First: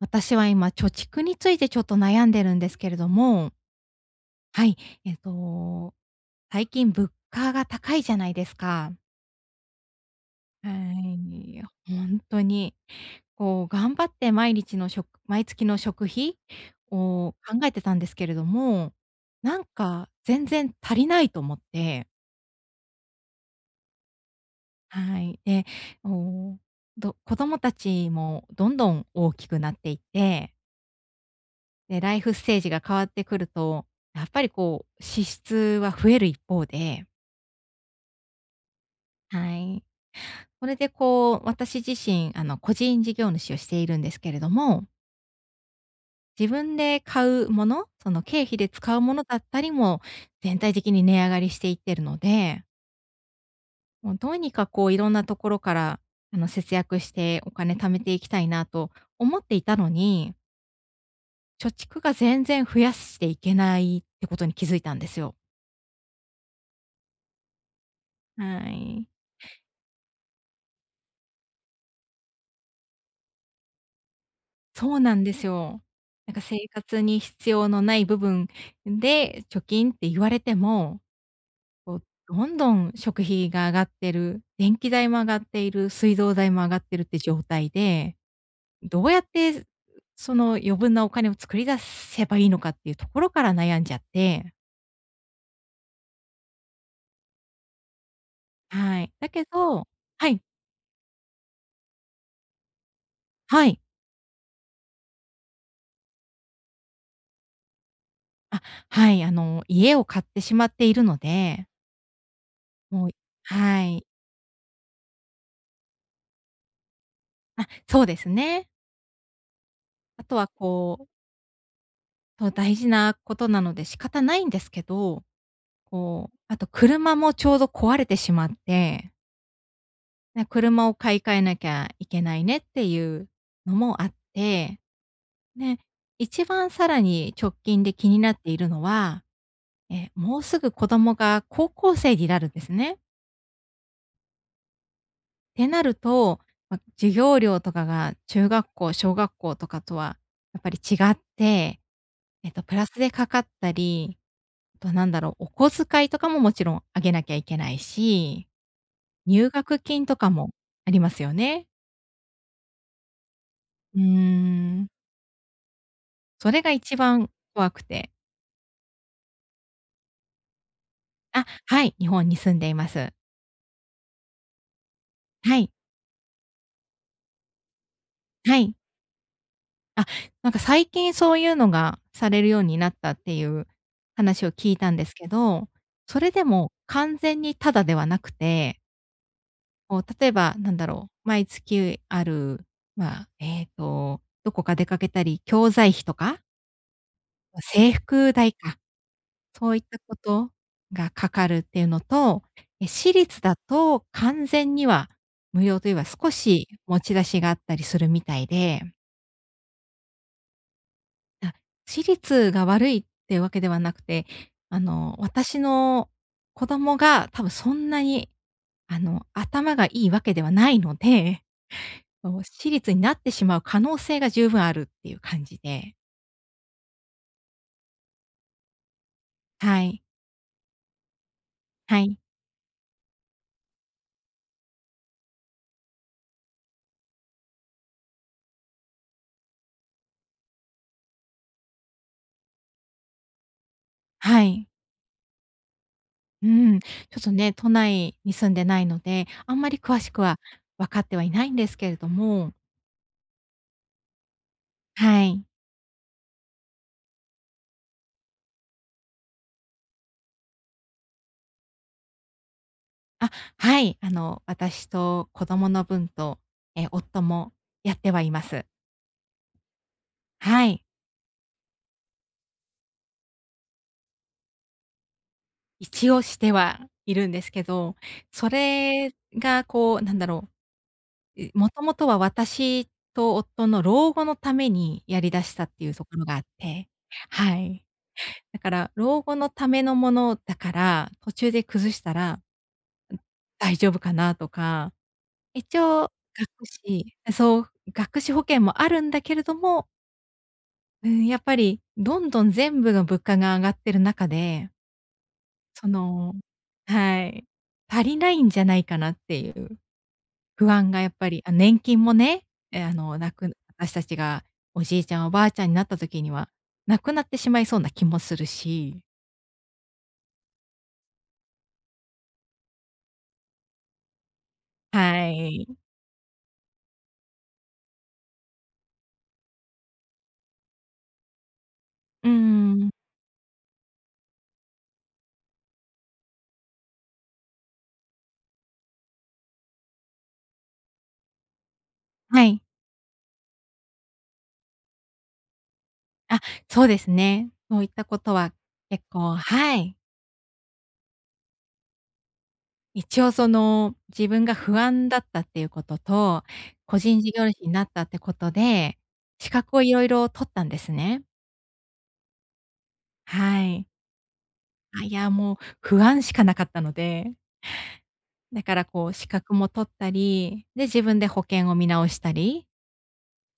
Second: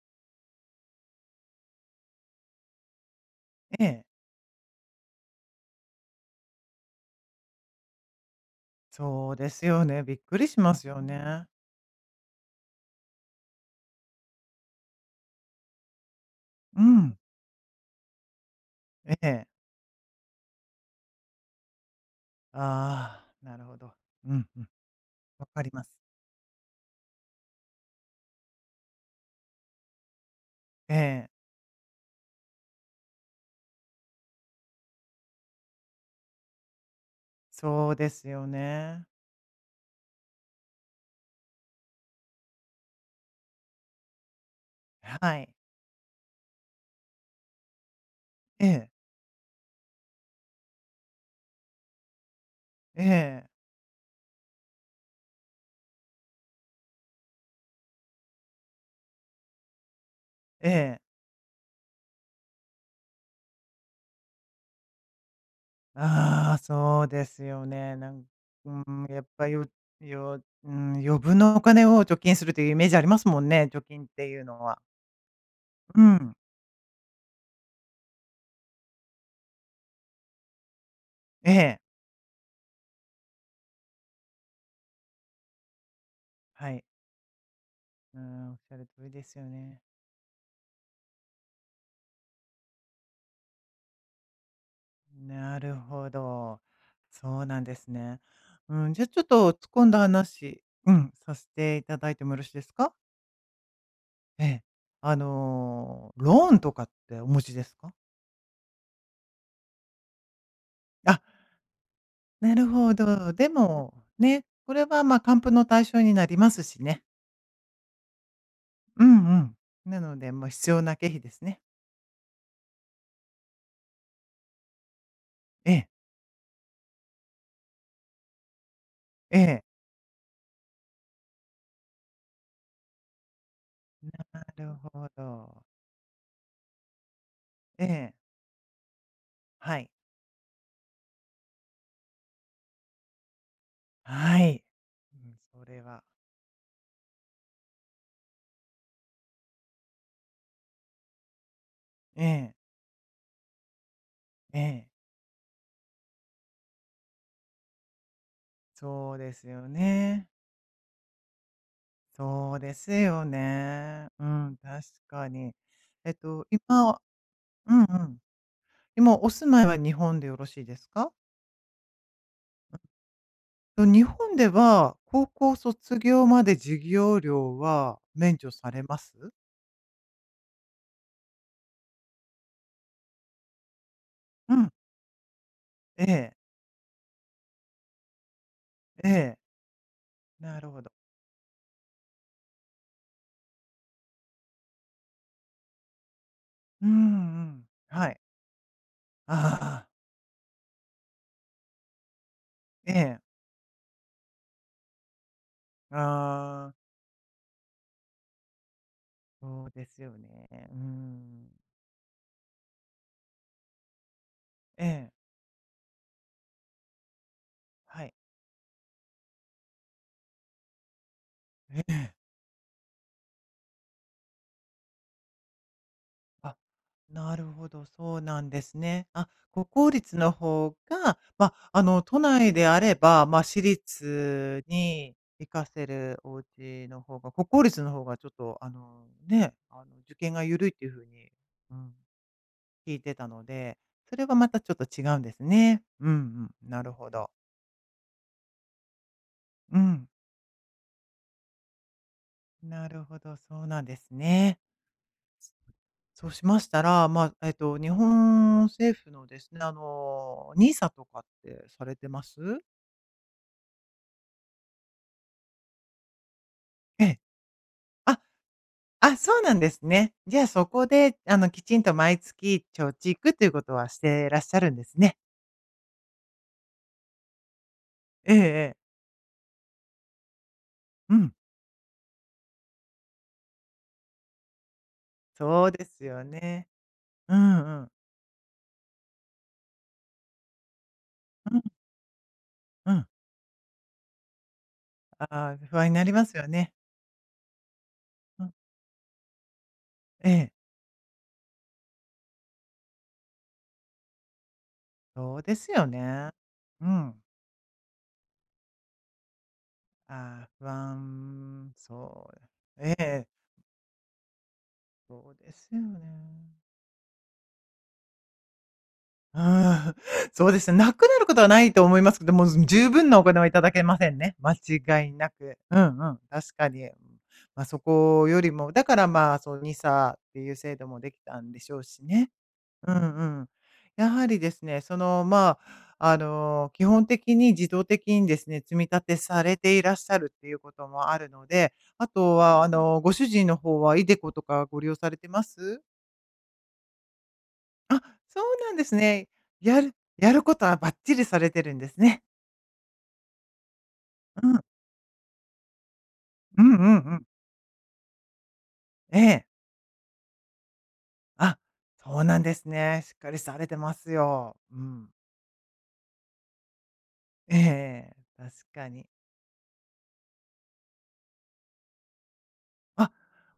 私は今、貯蓄についてちょっと悩んでるんですけれども、ええ、はい、えっと、最近物価が高いじゃないですか。そうですよね。びっくりしはますよね。い、ほんとに。こう頑張って毎日のしょく毎月の食費うん。を考えてたんですけれども、ええ。なんか全然足りないと思って、ああ、なるほど。うんうん。はい。わかで、ります。お子供たちもどんどん大きくなっていってええ、で、ライフステージが変わってくると、やっぱりこう、支出は増える一方で、そうですよね。はい。これでこう、私自身、個人事業主をしているんですけれども、はい。自分で買うもの、その経費えでえ、使うものだったりも、全体的に値上がりしていってるので、ええ、もうどうにかこう、いろんなところから、節約してお金貯めていきたいなと思っていたのに、ええ。貯蓄が全然増やしていけないってことに気づいたんですよ。ああ、そうですよね。はうん、い。やっぱよようん、余分のお金を貯金するというイメージありますもんね、貯金っていうのは。そうなんですよ。うなんん。か生活に必要のない部分で貯金って言われても、ええ、こう、どんどん食費が上がってる、電気代も上がっている、水道代も上はがい。ってるって状態で、うん。おっしゃる通どうりやでっすよてね。その余分なお金を作り出せばいいのかっていうところから悩んじゃって、なるほど。そうなんですね。うん、はじゃあい。ちょっだけと突っ込どんだはい、話、うん、させていただいてもよろしいですか？はい。ええ。ローンとかってお持ちですか？あ、はい、家を買ってしまっているのあ、で、なるほもうど。ではも、い。ね、これは、還付の対象になりますしね。あ、そうですね。うんうん。なのあで、ともはう必要なこ経う費ですね。そう、大事なことなので仕方ないんですけど、ええ、こう、あと車もちょうど壊れてしまって、ええ。ね、車を買い替えなきゃいけないねっていうのもあっなるて、ほど。ね一番さらに直近えで気え、になっているのは、はい、もうすぐ子供が高校生になるんですね。はい。うん、そてれなるはと、ま、授業料とかが中学校、小学校とかとはやっぱり違って、ええ、プラスでかかったり、えあえ、となんだろう、お小遣いとかももちろんあげなきゃいけないし、そうです入よ学金とね。かもありますよね。そうですようーね。うん、確ん、かに。えっと、それが今一は番怖うんくうて。ん。今お住まいは日本でよろしいですか？あ、はい、日本に住んでいます。と、日本では高校はい、卒業まで授業料は免除はさい。れます？あ、なんか最近そういうのがされるようになったっていう話をうん、聞いたんですけど、えそれえ、でも完全にタダではなくて、ええ、こう例えばなるなんほだど。ろう、毎月ある、まあ、どこか出かけたり、教材費とか、うんうま、ん。制はい。服代か、そういっああ、たことがかかるっていうのと、え私え、立だと完全には無料というは少しああ、持ち出しがあったりするみたいで、そうですよね。うん。あ、私立が悪いってわけではなくて、ええ、私の子供が多分そんなはい。に、頭がいいわけではないので、ええ。そう、私立になってしまう可能性が十分あるっていう感じで。あ、なるほど、そうなんですね。あ、国は公い。立の方が、まあ、は都い。内であれば、まあ、私立に行かせるお家の方が、国公立の方がちょっと、ね、受験が緩いっていう風に、うん、聞いてたので、それははまたい。ちょっと違うんですね。うんううん、ん。なちるほょっど。とね、都内に住んでないので、あんまうり詳ん、しくは分かってはいないんですけれども、なるほど、そうなんですね。はい。そうしましたら、まあ、日本政府のですね、n i とかってされてます？あ、はい。私と子供の分と、ええ。夫もやってあ、はいます。あ、そうなんですね。じゃあ、はそい。こで、きちんと毎月貯蓄ということはしてらっしゃるんですね。一応してはいるんですけど、えええそえ。れがこう、なんだろうん、う、もともとは私と夫の老後のためにやり出したそっうてでいうすとこよろがあっね。て、うはんうい。ん。だから老後のためのものだから、途中うんで崩したらうん。大丈夫かなとか、ああ、一不安にな応りますよ学ね。資そう、学資保うん。険もあるんだけれども、ええ、うん、やっぱりどんどん全部の物価が上がってる中でそうですよそね。のうはん。い。足りないんじゃないかなっていうああ、不不安がやっぱり、あ、安、年金もそう、ね、え、えあの、え、なく私たちがおじいちゃん、おそうばあでちゃんすによなった時には、ね。なくなってしまいそうな気もするし。うーん、そうですね、なくなることはないと思いますけど、もう、十分なお金はいただけませんね、間違いはなく。い。うんうん、確かに。ま、そこよりも、だから、まあ、そう、にさっていう制度もできたんでしょうしうね。ーん。うんうん。やはりですね、基本的に自動的にですね、積み立てされていらっしゃるっていうこともあるので、あとはい。は、ご主人の方は、イデコとかご利用されてます？あ、そうですね。そういっあ、たことそうはなんです結ね。構はやるい。やることはバッチリされてるんですね。一応自分うがん。不安だったっていうことと、うんうんう個人ん。事業主になったってことで、ええ。資格を色々取ったんですね。あ、そうなんですね。しっかりはされてい。ますよ。うあ、ん。いや、もう不安しかなかったので、ええ確だからかこに。う資格も取ったり、で、自分で保険を見直したり、あ、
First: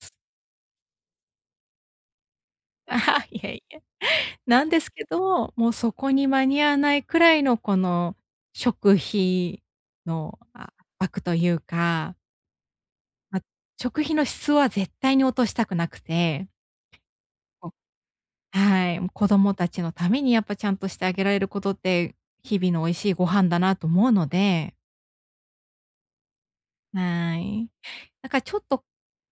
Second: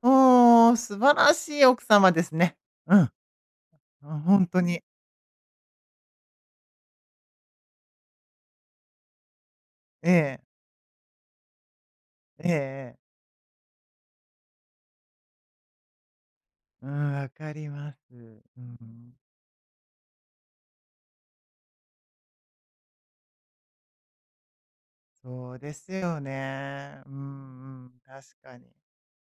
おー、素晴らしい奥様ですね。うあん。はいえいえうん、本当なんでに。すけど、もうそこに間に合わないくらいのこの食費えのえ。圧迫というか、ええええ。ま、食費の質は絶対に落としたくなくて、うん、わかりこます。ううはい、もうん。子供たちのためにやっぱちゃんとしてあげられることって、日々の美味しいご飯だなと思うので、そうですよね。うはい。んうん、だか確らちかょっに。と、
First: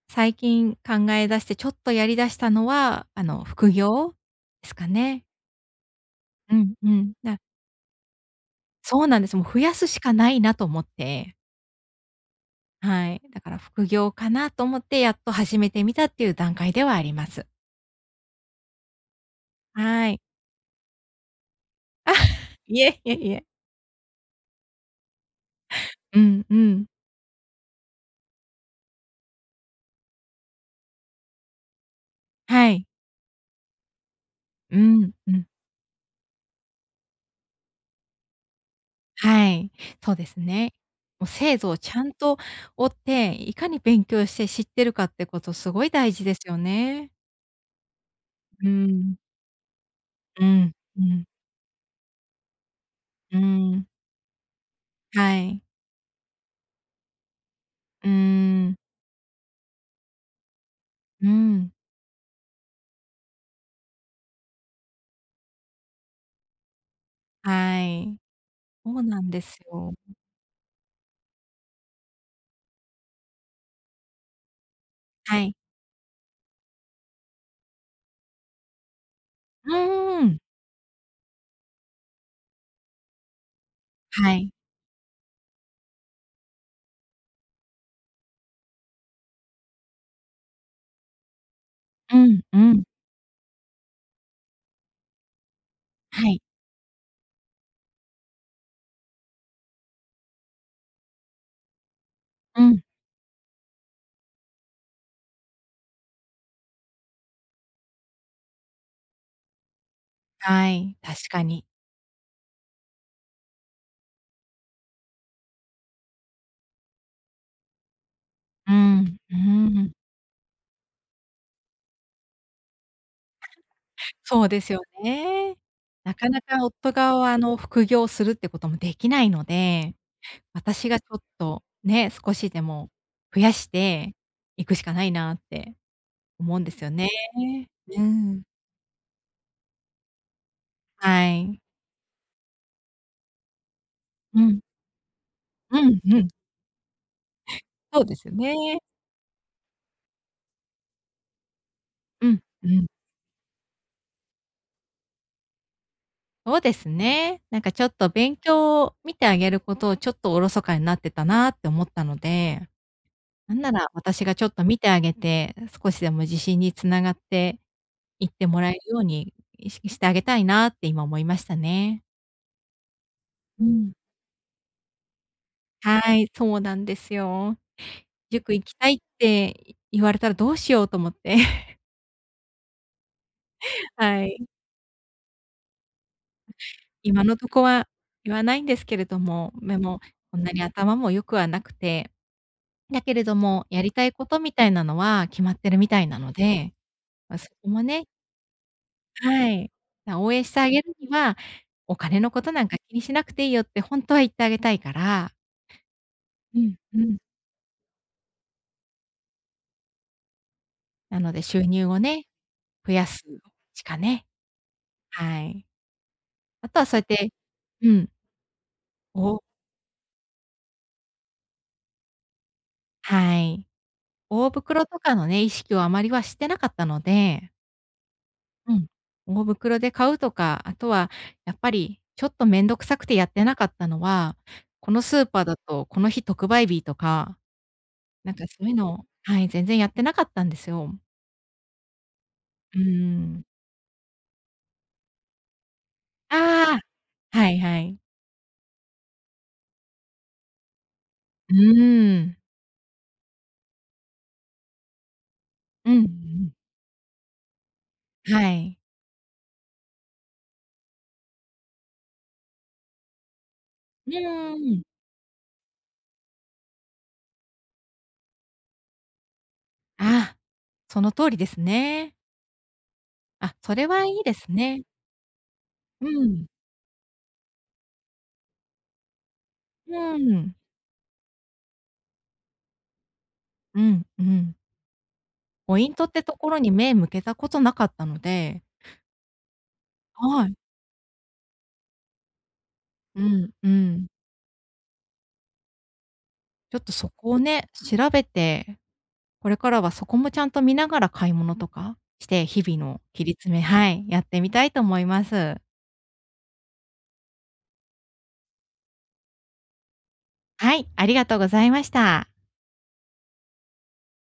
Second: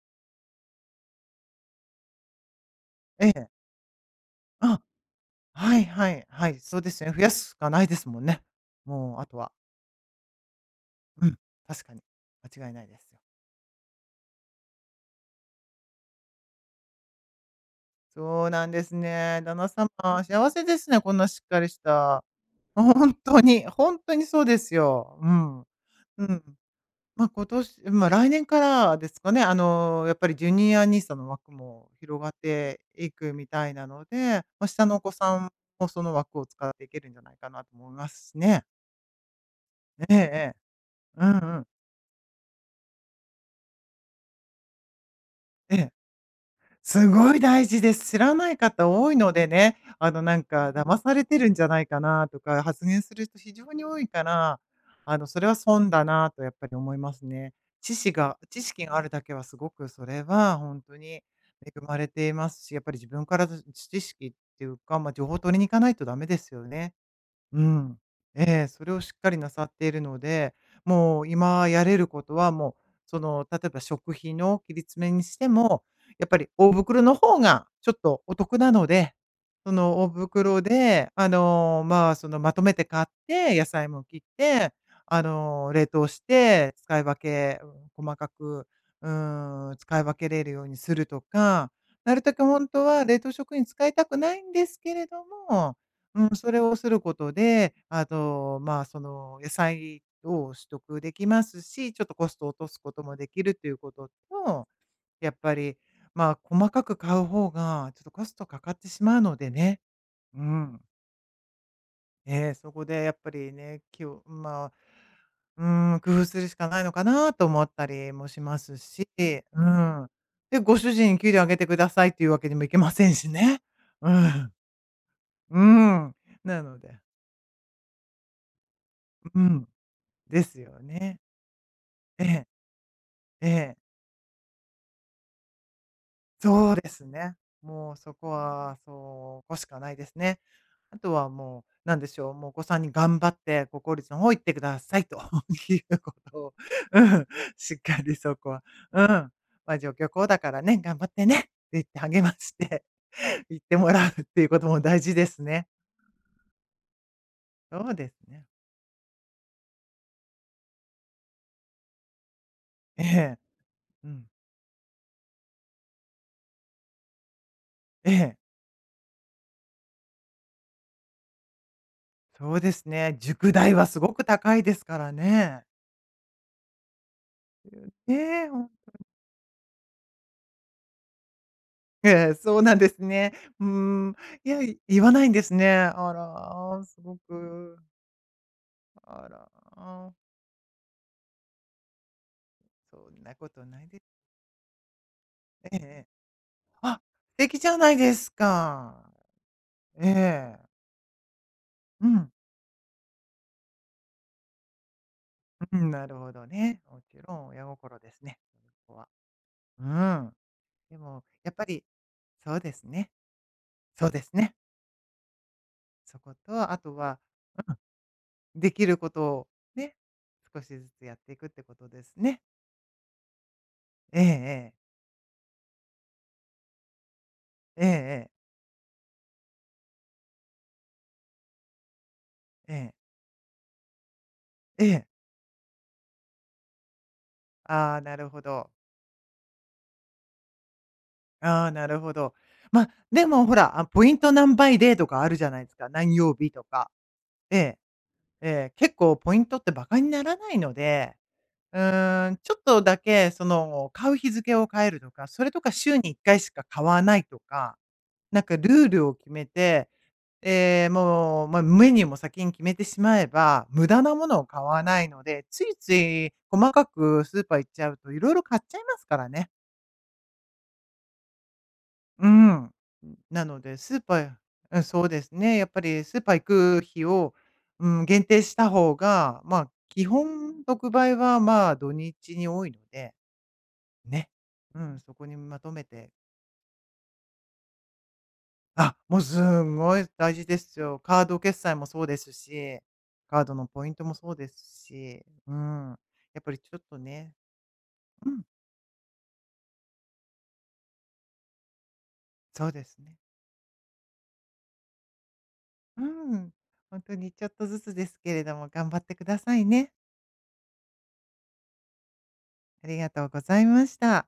最近考え出して、ちょっとやり出したのは、ええ。副業ですあかね。はいはいはうい、んそううですね。ん。増やすしかないですもんね。そうもなうんあでとす。もは。う増やすしかないなと思っうて、ん、確かに。間違いないですはよ。い。だから副業かなと思って、やっと始めてみたっていう段階ではあります。そうなんですね。旦那様、はい。幸せですね、こんなしっかりした。いえい本えい当え。に、本当にそうですよ。うん。ううん。んうん。ま、来年からですかね、やっぱりジュニアニー s の枠も広がっはてい。いくみたいなので、まあ、う下のお子んうさん。んもその枠を使っていけるんじゃないかなと思いますしね。はい。そええうですええ。ね。もううん制うん。度をちゃんと追って、いかに勉強して知ってるかってことすえごえ。い大事ですよすね。ごい大事です。知らないう方多いん。のでね、なんうかん。「騙うされん。てるんじゃないかな」とか発言する人う非常にん、多いから、はそれはい。損だなとやっぱり思いますね。知うー識が知ん、識があるだけはすごくそれは本当に恵うん、まれていますし、やっぱり自分から知識っていうか、まあ、情報を取りに行かないとダメですよね。うはん。い。ええ、そそれをうしっなんかりでなすさっていよ。るので、もう今やれることはもう、例えば食費の切り詰めにしはてい。も、やっぱり大袋の方がちょっとお得なので、そうの大ーん、袋で、まとめて買って、野菜も切っはい。て、冷凍して、使い分け、うん細かく、うん、使い分けれるようにするとか、なうるたん、けう本ん、当は冷凍食品使いたくないんですけれどもうはん、い。それをすることで、あと、まあ、その野菜を取得できますし、ちょっとコストを落うとすん、こともできるということと、やっぱり、まあ、細かく買う方が、ちょっとコストかかってしまうのでね。うはん。い、確かに。そこでやっぱりね、きをまあ、うん、工夫するしかないのかなと思ったりもしまうすん、し、うーうん。ん。で、ご主人に給料上げてくださいっていうわけにもいけませんしね。うそうん。ですよね。うん。なかななかの夫で、が、副業するってこともできないうのん。で、ですよ私がちょね。っと、ね、え少え、しでも増えやしえ、ていくしかないなって思うんでそうすでよすね。ね。もううそこん、は、そうこしかないですね。あとははい。もう、なんでしょう、もうお子さんに頑張って、国公立の方行うってん、くださいと いううんこうん、とを、うん、しっかそうりですよそこは、ね。うん、まあ、上京校だからね、頑張ってねって言って励うまん、しうて ん。行ってもらうっていうことも大事ですね。そうですね。なんかちょそうっでとす勉ね。強を見てあげることをちょっとおろそかになってたなって思ったので、ええ、なんならう私ん、がちょっと見てあげて、少しでも自信につながってえいっえ、てもらえるように意識してあげたいなって今思いましたね。そうですね。塾う代はん。すごく高いですからね。はい、そうなんですよ。ええ塾行きたいって言われたらどうしようと思って。ええ、そうなんですね。うー ん。はい。いや、言わないんですね。あら、すご今のとこく、は言わないんですけれどあら、も、でも、こんなに頭も良くはなくてだそけんれなどことも、なやいりでたいすことみたいなのは決まっねてえるみたえ。いなので、あ、素ま、そ敵じこゃもないねですか。はい。え応援してえ。あげるには、おう金ん、のことなんか気にしなくていいよってほんとは言ってあげたいから。うん、なるほどうんね。うもちん。ろん親心ですね、そこは。うん。でなものでやっ収ぱり、入をね、そうです増やね、すしかそうでね。すね。はい。そこと、ああとはとそうやっはてうん、できることおをね、少しずつやっていくってことですね。はい。ええ大ええ。袋とかのね、意識をあまりはしてなかったのでええええ。うん。大袋で買うとか、あとはやっぱりちょっとめんえどくえ。さくてやってなかったのは、えこのえ。スーパーだとこの日特売日とか、ああ、なるなんほかそうど。いうのをはい、全然やってなかったんですよ。ああ、なるほど。うーまあ、でん。もほら、あ、ポイント何倍でとかあるじゃないですか。何曜日とあか。あ、はえいえ、はい。ええ、結構ポイントってバカにならないので、ううーーん、ん。ちょっとだけ買う日付を変えるとか、それとかう週んうんうに1回しん。か買わないとか、なんはかルい。ールを決めて、ええ、もう、まあ、メニューも先に決めてしまえば、無駄うなーものを買わん。ないので、ついつい細かくスーパー行っちゃうと色々買っちゃいますからね。ああ、その通りですね。うん。なあ、のそで、れスーはいパいでーすうん、ね。そうですね、やっぱりうスーパー行ん。く日を、うん、限定した方が、まあ、基うん。本特売は、まあ、土日に多いので、うんうね。ん。うん、そこにまとポめイントっててところに目向けたことなかったのであ、もうすんごい大事はい。ですよ。カード決済もそうですし、うカーん、ドのうポイントん。もそうですし、うん。やっぱりちょちょっっととそこね、をね、調べうん、て、これからはそこもちゃんと見ながら買い物とかして、日そうで々すのね。切り詰めはい、やってみたいと思います。うん、本当にちょっとずつですけれども頑張ってくださいね。はい、ありがとうございました。ありがとうございました。